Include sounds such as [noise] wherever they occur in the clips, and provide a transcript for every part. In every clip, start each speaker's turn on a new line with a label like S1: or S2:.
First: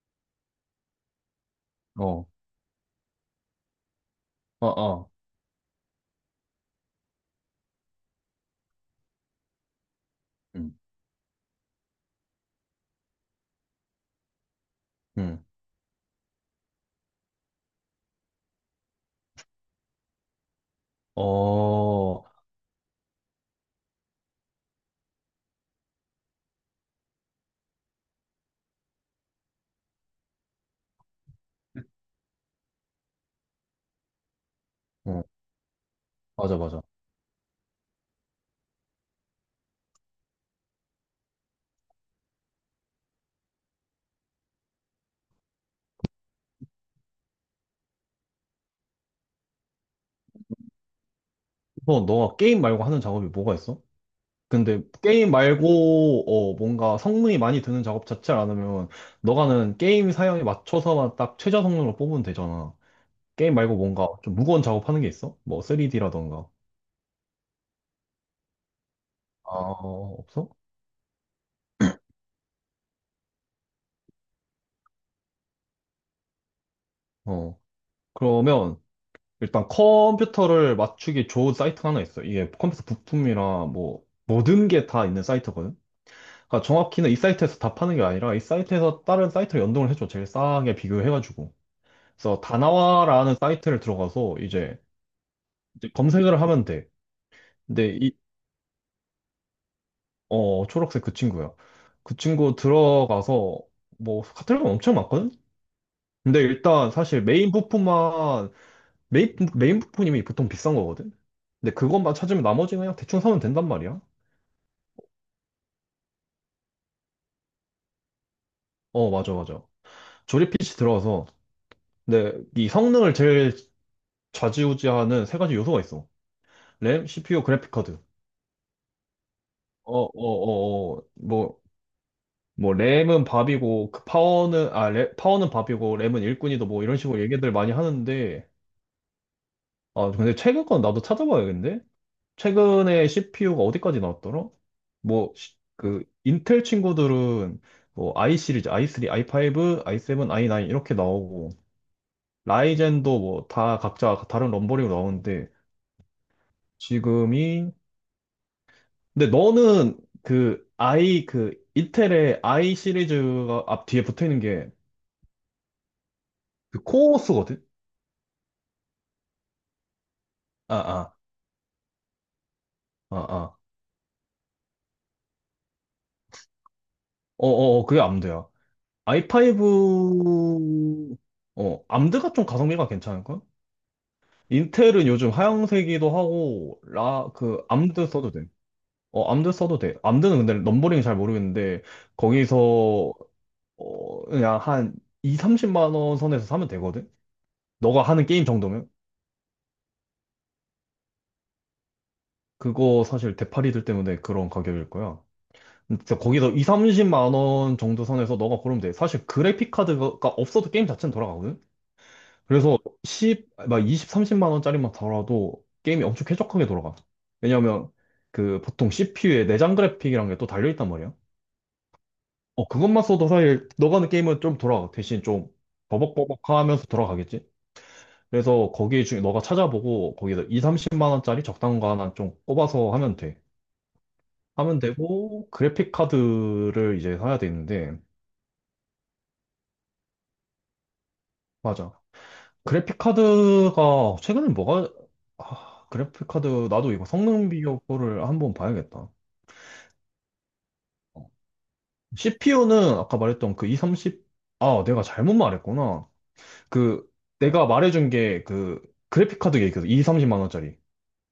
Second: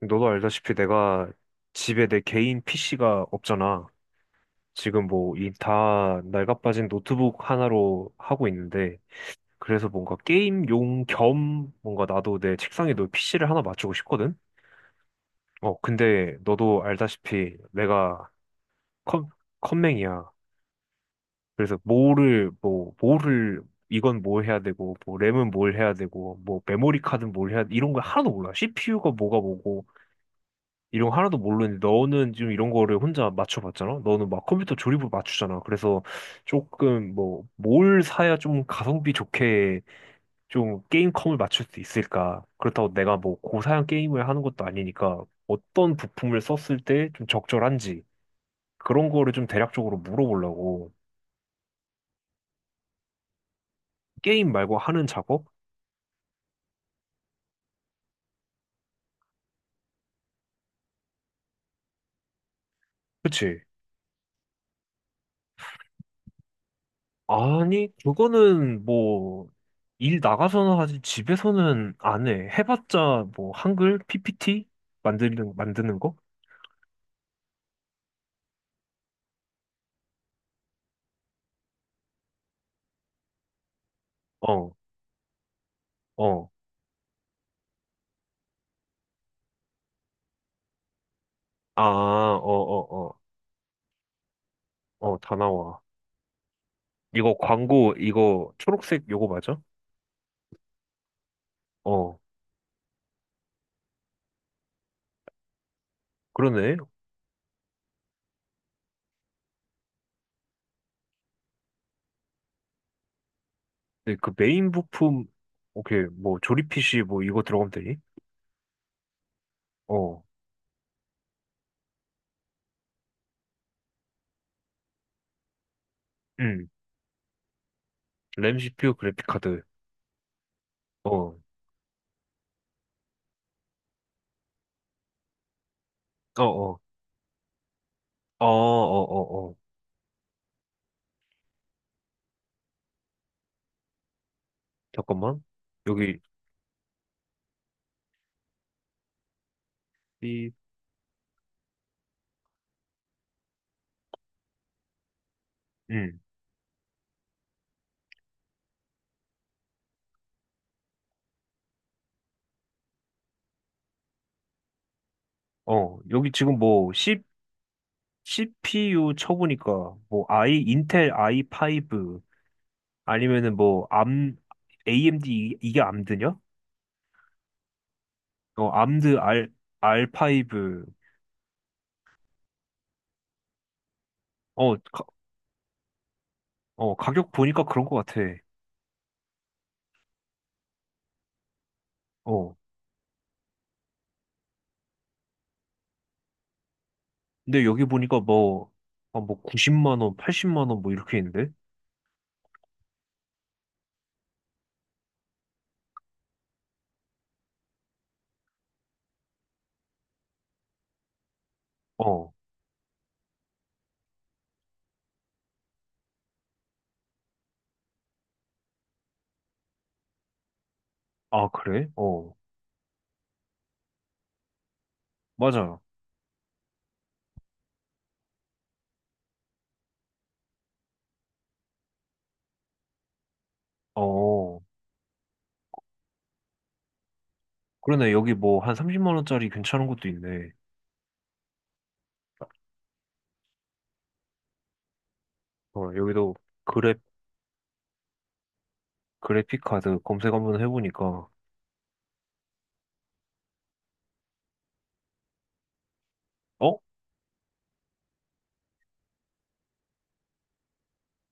S1: 너도 알다시피 내가 집에 내
S2: 어,
S1: 개인 PC가 없잖아.
S2: 어,
S1: 지금
S2: 어,
S1: 뭐 이 다 낡아빠진 노트북 하나로 하고 있는데, 그래서 뭔가
S2: 응,
S1: 게임용 겸 뭔가 나도 내 책상에 너 PC를 하나 맞추고 싶거든?
S2: 응,
S1: 어, 근데 너도 알다시피 내가 컴, 컴맹이야.
S2: 어,
S1: 그래서
S2: 어,
S1: 뭐를 이건 뭘 해야 되고, 뭐 램은 뭘 해야 되고, 뭐 메모리 카드는 뭘 해야, 이런 거 하나도 몰라. CPU가 뭐가 뭐고 이런 거 하나도 모르는데, 너는 지금 이런 거를 혼자 맞춰봤잖아? 너는 막 컴퓨터 조립으로 맞추잖아. 그래서
S2: 맞아, 맞아.
S1: 조금 뭐 뭘 사야 좀 가성비 좋게 좀 게임컴을 맞출 수 있을까? 그렇다고 내가 뭐 고사양 게임을 하는 것도 아니니까, 어떤 부품을 썼을 때 좀 적절한지 그런 거를 좀 대략적으로 물어보려고.
S2: 너가 게임 말고 하는 작업이 뭐가 있어?
S1: 게임 말고
S2: 근데
S1: 하는
S2: 게임
S1: 작업?
S2: 말고, 뭔가 성능이 많이 드는 작업 자체를 안 하면, 너가는 게임 사양에 맞춰서만 딱 최저 성능으로 뽑으면 되잖아. 게임
S1: 그치?
S2: 말고 뭔가 좀 무거운 작업하는 게 있어? 뭐 3D라던가.
S1: 아니, 그거는 뭐,
S2: 아,
S1: 일
S2: 없어?
S1: 나가서는 하지, 집에서는 안 해. 해봤자 뭐, 한글? PPT? 만드는 거?
S2: 어, 그러면 일단 컴퓨터를 맞추기 좋은 사이트가 하나 있어. 이게 컴퓨터 부품이랑 뭐, 모든
S1: 어,
S2: 게 다 있는 사이트거든.
S1: 어.
S2: 그러니까 정확히는 이 사이트에서 다 파는 게 아니라 이 사이트에서 다른 사이트를 연동을 해줘. 제일 싸게 비교해가지고.
S1: 아, 어,
S2: 그래서
S1: 어, 어.
S2: 다나와라는 사이트를 들어가서 이제
S1: 어, 다 나와.
S2: 이제 검색을 하면 돼.
S1: 이거 광고,
S2: 근데
S1: 이거 초록색 요거 맞아?
S2: 초록색 그 친구야. 그
S1: 어,
S2: 친구 들어가서 뭐 카테고리가 엄청 많거든? 근데
S1: 그러네.
S2: 일단 사실 메인 부품만, 메인 부품이 보통 비싼 거거든? 근데 그것만 찾으면 나머지는 그냥 대충 사면 된단 말이야.
S1: 근데 그 메인 부품, 오케이, 뭐, 조립 PC 뭐, 이거 들어가면 되니?
S2: 어, 맞아, 맞아.
S1: 어,
S2: 조립 PC 들어가서 근데 이 성능을 제일 좌지우지하는 세 가지 요소가 있어.
S1: 음.
S2: 램, CPU, 그래픽 카드.
S1: 램, CPU, 그래픽 카드.
S2: 어, 어, 어, 어.
S1: 어,
S2: 뭐, 뭐 램은 밥이고 그 파워는, 아, 램, 파워는 밥이고 램은
S1: 어,
S2: 일꾼이다
S1: 어.
S2: 뭐 이런 식으로 얘기들 많이
S1: 어, 어,
S2: 하는데.
S1: 어, 어.
S2: 아, 근데 최근 건 나도 찾아봐야겠는데? 최근에 CPU가 어디까지 나왔더라? 뭐,
S1: 잠깐만.
S2: 그,
S1: 여기,
S2: 인텔 친구들은 뭐, i 시리즈, i3, i5, i7,
S1: 이,
S2: i9 이렇게 나오고, 라이젠도 뭐, 다 각자 다른 럼버링으로 나오는데,
S1: 음.
S2: 지금이, 근데 너는 그 i 그 이텔의 i 시리즈가 앞 뒤에 붙어 있는 게
S1: 어, 여기 지금
S2: 그
S1: 뭐,
S2: 코어스거든?
S1: CPU 쳐보니까 뭐,
S2: 아,
S1: 인텔
S2: 아,
S1: i5,
S2: 아,
S1: 아니면은
S2: 아.
S1: 뭐, AMD. 이게 암드냐?
S2: 어, 어, 어, 그게 암드야.
S1: 어, R5.
S2: i5. 어, 암드가 좀 가성비가 괜찮을걸?
S1: 어,
S2: 인텔은 요즘 하향세기도 하고
S1: 어, 가격
S2: 라
S1: 보니까
S2: 그
S1: 그런 것
S2: 암드
S1: 같아.
S2: 써도 돼. 어, 암드 써도 돼. 암드는 근데 넘버링이 잘 모르겠는데
S1: 어.
S2: 거기서 그냥 한 2, 30만 원 선에서 사면 되거든.
S1: 근데 여기
S2: 너가
S1: 보니까
S2: 하는 게임
S1: 뭐,
S2: 정도면.
S1: 아, 뭐, 90만 원, 80만 원, 뭐, 이렇게 있는데?
S2: 그거 사실 대파리들 때문에 그런 가격일 거야. 진짜 거기서 2, 30만 원 정도 선에서 너가 고르면 돼. 사실 그래픽 카드가 없어도 게임 자체는 돌아가거든.
S1: 어.
S2: 그래서 10, 막 20, 30만 원짜리만 달아도 게임이 엄청 쾌적하게 돌아가. 왜냐면 그 보통 CPU에 내장 그래픽이란 게 또 달려있단 말이야.
S1: 아, 그래? 어.
S2: 어, 그것만 써도 사실 너가 하는 게임은 좀 돌아가. 대신 좀
S1: 맞아.
S2: 버벅버벅하면서 돌아가겠지. 그래서 거기 중에 너가 찾아보고 거기서 2, 30만 원짜리 적당한 거 하나 좀 꼽아서 하면 돼.
S1: 어.
S2: 하면 되고, 그래픽 카드를 이제 사야 되는데,
S1: 그러네. 여기 뭐, 한 30만 원짜리 괜찮은 것도 있네.
S2: 맞아. 그래픽 카드가, 최근에 뭐가, 아,
S1: 어,
S2: 그래픽
S1: 여기도
S2: 카드, 나도
S1: 그래
S2: 이거 성능 비교 거를 한번 봐야겠다.
S1: 그래픽 카드 검색 한번 해보니까.
S2: CPU는 아까 말했던 그 230, 아, 내가 잘못 말했구나.
S1: 어?
S2: 그, 내가 말해준 게 그, 그래픽 카드 얘기해서 230만 원짜리.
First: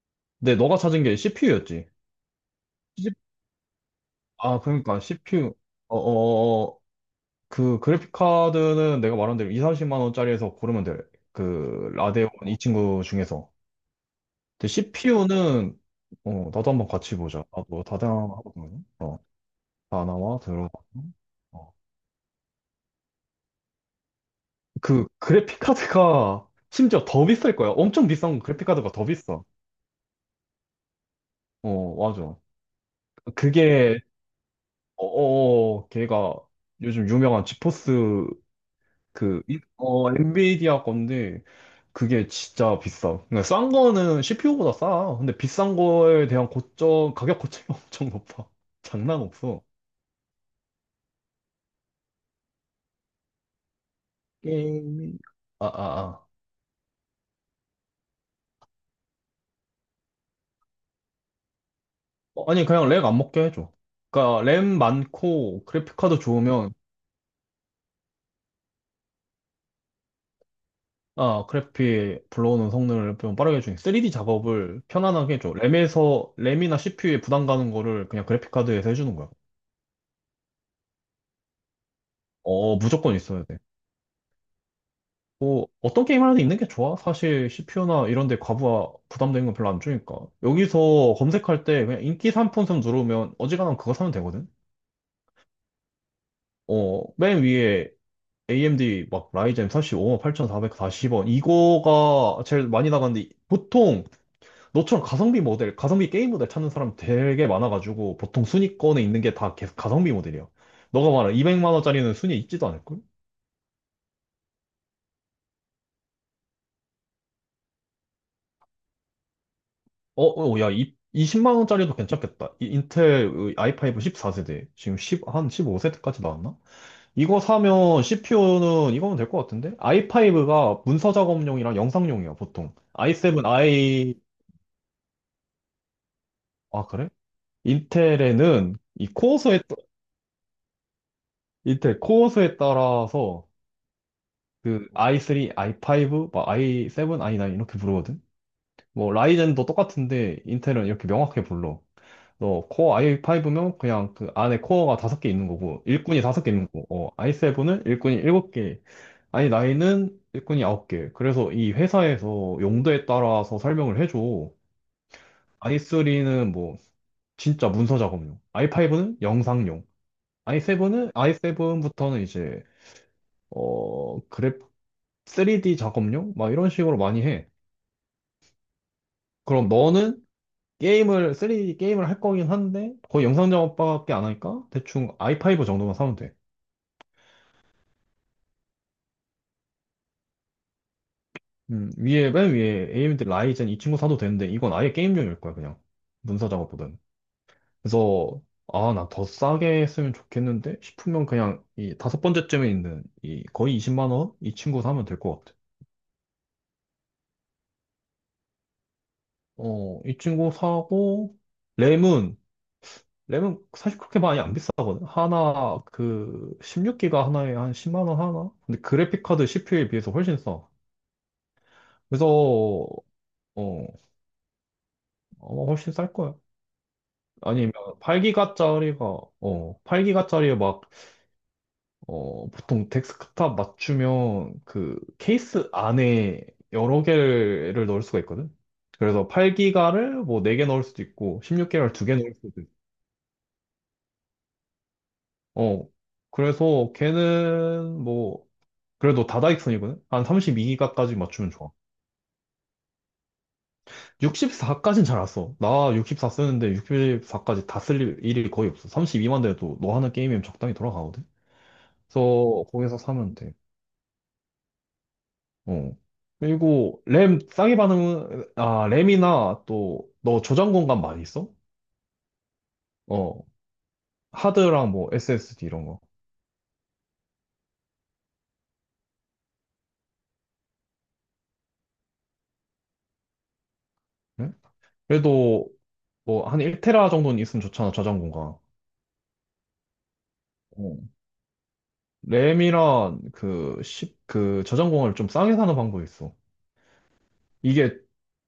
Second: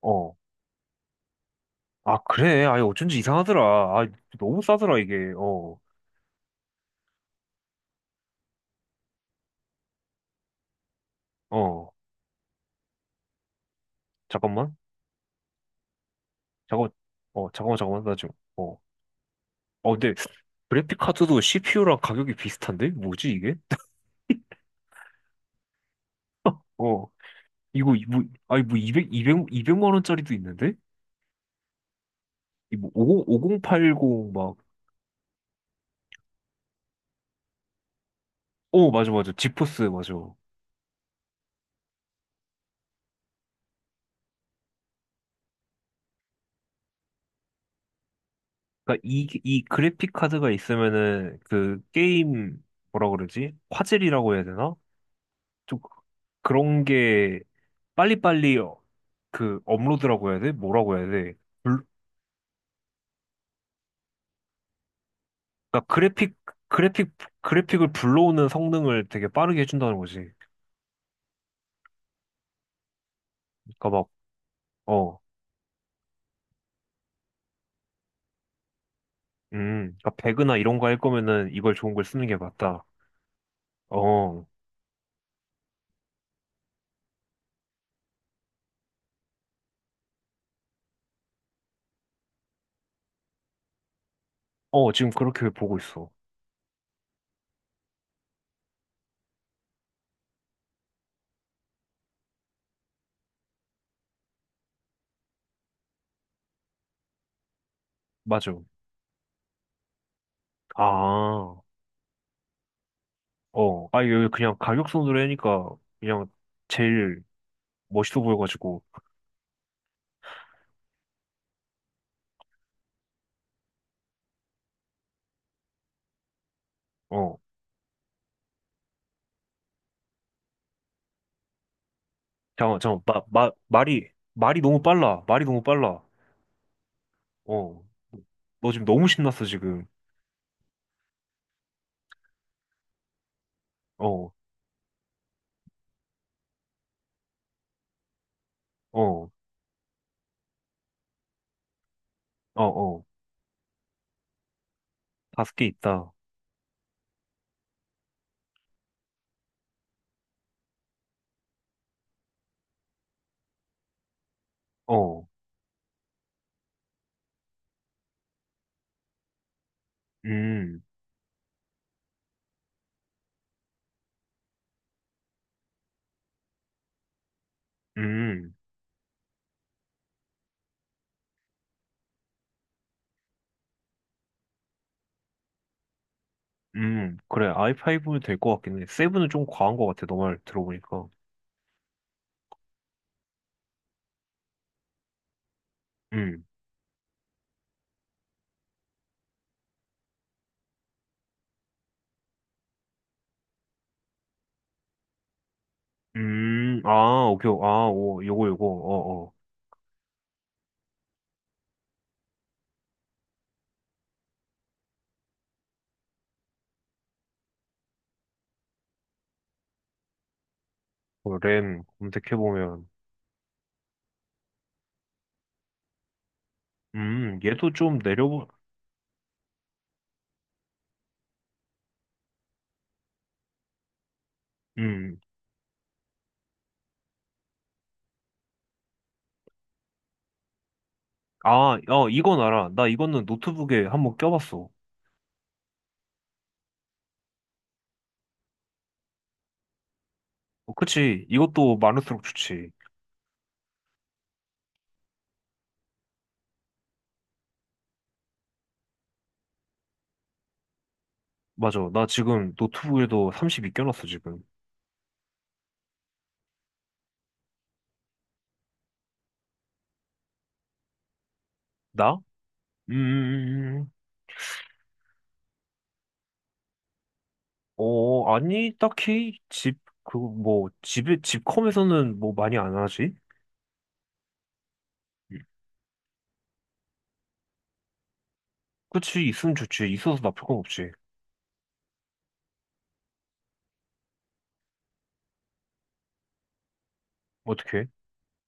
S1: 어.
S2: 근데 너가 찾은 게 CPU였지.
S1: 아, 그래. 아, 어쩐지 이상하더라. 아,
S2: 아,
S1: 너무 싸더라,
S2: 그러니까
S1: 이게.
S2: CPU.
S1: 어,
S2: 어어어 그 그래픽 카드는 내가 말한 대로 2, 30만 원짜리에서 고르면 돼. 그
S1: 어.
S2: 라데온 이 친구 중에서. 근데
S1: 잠깐만.
S2: CPU는 나도 한번
S1: 잠깐만.
S2: 같이 보자.
S1: 어, 잠깐만,
S2: 나도
S1: 잠깐만. 나 지금. 어.
S2: 다양하거든.
S1: 어, 근데
S2: 다나와 들어.
S1: 그래픽 카드도
S2: 어.
S1: CPU랑 가격이 비슷한데? 뭐지, 이게?
S2: 그 그래픽 카드가 심지어
S1: 어.
S2: 더 비쌀 거야.
S1: 이거,
S2: 엄청
S1: 뭐,
S2: 비싼
S1: 아니,
S2: 그래픽
S1: 뭐,
S2: 카드가 더
S1: 200, 백
S2: 비싸.
S1: 이백 만 원짜리도 있는데?
S2: 어, 맞아.
S1: 이 뭐, 50, 오공 8
S2: 그게
S1: 0 막.
S2: 어어 걔가 요즘 유명한 지포스,
S1: 어, 맞아, 맞아. 지포스, 맞아.
S2: 엔비디아 건데. 그게 진짜 비싸. 그러니까 싼 거는 CPU보다 싸. 근데 비싼 거에 대한 고점, 가격 고점이 [laughs] 엄청 높아.
S1: 그니까,
S2: 장난 없어.
S1: 이 그래픽 카드가 있으면은, 그, 게임, 뭐라 그러지? 화질이라고 해야 되나?
S2: 게임이, 아,
S1: 좀
S2: 아, 아.
S1: 그런 게 빨리빨리, 어, 그 업로드라고 해야 돼? 뭐라고 해야 돼? 불,
S2: 어, 아니, 그냥 렉 안 먹게 해줘. 그러니까 램 많고
S1: 그러니까
S2: 그래픽카드 좋으면,
S1: 그래픽 그래픽을 불러오는 성능을 되게 빠르게 해준다는 거지.
S2: 아, 그래픽 불러오는 성능을 좀 빠르게 해주니
S1: 그러니까 막
S2: 3D 작업을
S1: 어,
S2: 편안하게 해줘. 램에서 램이나 CPU에 부담 가는 거를 그냥 그래픽카드에서 해주는 거야.
S1: 그러니까 배그나 이런 거 할 거면은 이걸 좋은 걸 쓰는 게
S2: 어,
S1: 맞다.
S2: 무조건 있어야 돼.
S1: 어,
S2: 뭐 어떤 게임 하나도 있는 게 좋아. 사실 CPU나 이런 데 과부하 부담되는 건 별로 안 주니까. 여기서 검색할 때 그냥 인기 상품성 누르면 어지간하면 그거 사면 되거든.
S1: 어, 지금 그렇게 보고 있어.
S2: 어, 맨 위에 AMD 막 라이젠 4 5 8440원 이거가 제일 많이 나가는데 보통 너처럼 가성비 모델, 가성비 게임 모델 찾는 사람 되게 많아가지고 보통
S1: 맞아.
S2: 순위권에 있는 게 다 계속 가성비 모델이야. 너가 말한
S1: 아,
S2: 200만 원짜리는 순위에 있지도 않을걸?
S1: 어, 아, 이거 그냥 가격선으로 하니까 그냥 제일 멋있어 보여가지고.
S2: 어, 어, 야, 이십0만 원짜리도 괜찮겠다. 이 인텔 i5 14세대. 지금 십한 15세대까지 나왔나?
S1: 어,
S2: 이거 사면 CPU는 이거면 될 것 같은데? i5가 문서 작업용이랑 영상용이야, 보통.
S1: 잠깐 잠깐
S2: i7,
S1: 말이
S2: i,
S1: 말이 너무 빨라. 말이 너무 빨라.
S2: 아, 그래?
S1: 어. 너
S2: 인텔에는
S1: 지금
S2: 이
S1: 너무 신났어,
S2: 코어수에,
S1: 지금.
S2: 인텔 코어수에 따라서
S1: 어,
S2: 그 i3, i5, 막 i7, i9 이렇게 부르거든? 뭐,
S1: 어,
S2: 라이젠도 똑같은데 인텔은 이렇게 명확하게 불러.
S1: 어,
S2: 너 코어
S1: 어.
S2: i5면 그냥 그 안에 코어가 다섯 개 있는
S1: 다섯 개
S2: 거고
S1: 있다.
S2: 일꾼이 다섯 개 있는 거고, 어, i7은 일꾼이 일곱 개, 아니 나인은 일꾼이 아홉 개. 그래서 이 회사에서 용도에 따라서 설명을 해줘.
S1: 어,
S2: i3는 뭐 진짜 문서 작업용, i5는 영상용,
S1: 음,
S2: i7은, i 븐부터는 이제, 어 그래프 3D 작업용 막 이런 식으로 많이 해.
S1: 음,
S2: 그럼 너는 게임을, 3D 게임을 할 거긴 한데 거의 영상 작업밖에 안 하니까 대충 i5 정도만 사면 돼.
S1: 그래, i5는 될 것 같긴 해. 7은 좀 과한 것 같아, 너말 들어보니까.
S2: 맨 위에 AMD 라이젠 이 친구 사도 되는데, 이건 아예 게임용일 거야, 그냥.
S1: 음,
S2: 문서 작업보다는. 그래서, 아, 나 더 싸게 쓰면 좋겠는데? 싶으면 그냥 이 다섯 번째쯤에 있는 이 거의 20만 원? 이 친구 사면 될 것 같아.
S1: 아, 오케이, 아, 오, 요거, 요거, 어, 어.
S2: 어, 이 친구 사고, 램은, 램은, 사실 그렇게 많이 안 비싸거든. 하나, 그, 16기가 하나에 한 10만 원 하나? 근데 그래픽카드 CPU에 비해서 훨씬 싸.
S1: 어, 램
S2: 그래서,
S1: 검색해보면.
S2: 아마 훨씬 쌀 거야.
S1: 얘도
S2: 아니면
S1: 좀 내려보,
S2: 8기가짜리가, 8기가짜리 에 막, 보통 데스크탑 맞추면 그
S1: 음.
S2: 케이스 안에 여러 개를 넣을 수가 있거든. 그래서 8기가를 뭐 4개 넣을 수도 있고
S1: 아,
S2: 16기가를
S1: 어,
S2: 2개 넣을
S1: 이건
S2: 수도 있고.
S1: 알아. 나 이거는 노트북에 한번 껴봤어.
S2: 어. 그래서 걔는 뭐 그래도 다다익선이거든. 한
S1: 어,
S2: 32기가까지
S1: 그치,
S2: 맞추면 좋아.
S1: 이것도 많을수록 좋지.
S2: 64까지는 잘 안 써. 나 64 쓰는데 64까지 다 쓸 일이 거의 없어. 32만 돼도 너 하는 게임이면 적당히 돌아가거든.
S1: 맞아, 나 지금
S2: 그래서 거기서
S1: 노트북에도
S2: 사면 돼.
S1: 32 껴놨어, 지금.
S2: 어. 그리고 램 싸게 받는, 아, 램이나 또 너 저장 공간 많이 있어?
S1: 나?
S2: 어
S1: 음,
S2: 하드랑 뭐 SSD 이런 거.
S1: 어, 아니, 딱히 뭐, 집컴에서는 뭐 많이 안 하지?
S2: 응?
S1: 음.
S2: 그래도 뭐 한 1테라 정도는 있으면 좋잖아, 저장 공간.
S1: 그치, 있으면 좋지. 있어서 나쁠 건 없지.
S2: 어. 램이랑 그1그 저장 공간을 좀 싸게 사는 방법이 있어.
S1: 어떻게?
S2: 이게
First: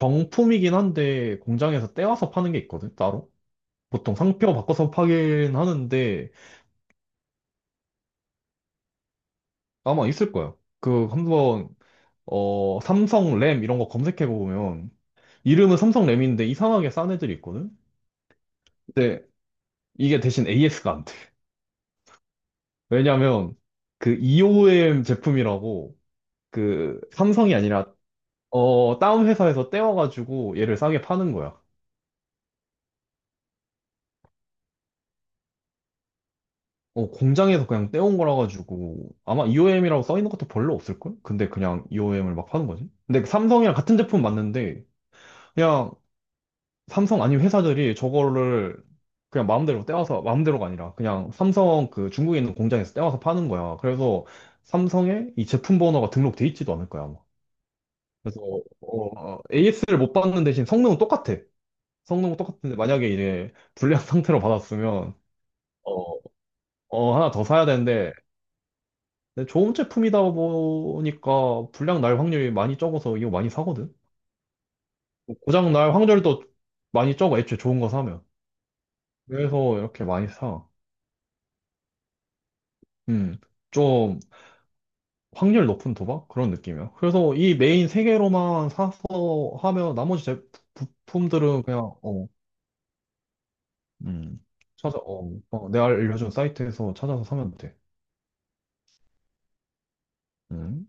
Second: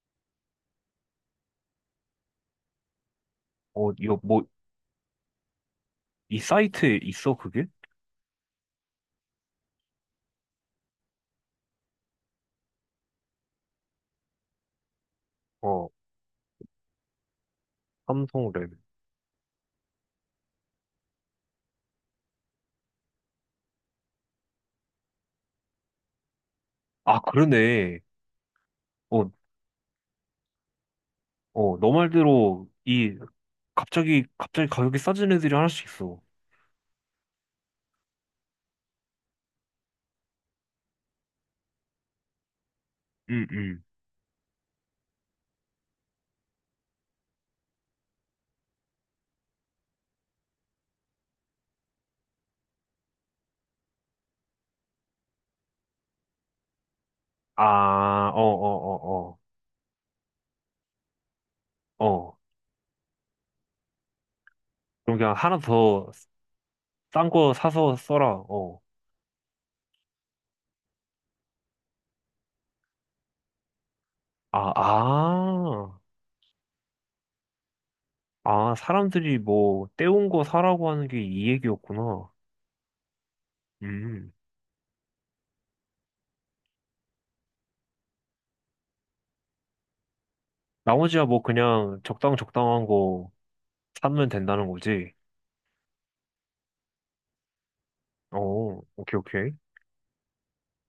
S2: 정품이긴 한데 공장에서 떼와서 파는 게 있거든, 따로.
S1: 어,
S2: 보통
S1: 이거 뭐,
S2: 상표 바꿔서 파긴 하는데
S1: 이 사이트에 있어, 그게?
S2: 아마 있을 거야. 그 한번, 삼성 램 이런 거 검색해 보면 이름은
S1: 어,
S2: 삼성 램인데 이상하게 싼 애들이 있거든?
S1: 삼성 랩.
S2: 근데 이게 대신 AS가 안 돼. 왜냐면 그 EOM 제품이라고, 그
S1: 아,
S2: 삼성이 아니라,
S1: 그러네.
S2: 다운
S1: 어,
S2: 회사에서 떼와가지고 얘를 싸게 파는 거야.
S1: 어, 너 말대로, 이, 갑자기 가격이 싸진 애들이 하나씩 있어.
S2: 어, 공장에서 그냥 떼온 거라 가지고 아마 EOM이라고 써 있는 것도 별로 없을걸? 근데 그냥 EOM을 막 파는 거지. 근데 그 삼성이랑
S1: 응응.
S2: 같은 제품 맞는데 그냥, 삼성 아니면 회사들이 저거를 그냥 마음대로 떼와서, 마음대로가 아니라 그냥 삼성 그 중국에 있는 공장에서 떼와서 파는 거야. 그래서 삼성에 이 제품 번호가 등록돼 있지도 않을 거야, 아마.
S1: 아, 어,
S2: 그래서,
S1: 어, 어,
S2: AS를 못 받는 대신 성능은 똑같아.
S1: 어,
S2: 성능은
S1: 어.
S2: 똑같은데 만약에 이제 불량 [laughs] 상태로 받았으면,
S1: 그럼 그냥 하나 더
S2: 어,
S1: 싼
S2: 하나 더
S1: 거
S2: 사야
S1: 사서
S2: 되는데
S1: 써라, 어.
S2: 근데 좋은 제품이다 보니까 불량 날 확률이 많이 적어서 이거 많이 사거든.
S1: 아,
S2: 뭐 고장 날
S1: 아.
S2: 확률도 많이 적어, 애초에 좋은 거 사면.
S1: 아, 사람들이
S2: 그래서
S1: 뭐
S2: 이렇게
S1: 때운
S2: 많이
S1: 거
S2: 사.
S1: 사라고 하는 게 이 얘기였구나.
S2: 음, 좀
S1: 음.
S2: 확률 높은 도박? 그런 느낌이야. 그래서 이 메인 세 개로만 사서 하면 나머지 제
S1: 나머지야 뭐
S2: 부품들은 그냥,
S1: 그냥
S2: 어,
S1: 적당한 거 사면
S2: 음,
S1: 된다는
S2: 찾아,
S1: 거지.
S2: 어, 어, 내가 알려준 사이트에서 찾아서 사면 돼.
S1: 어, 오케이, 오케이.
S2: 음.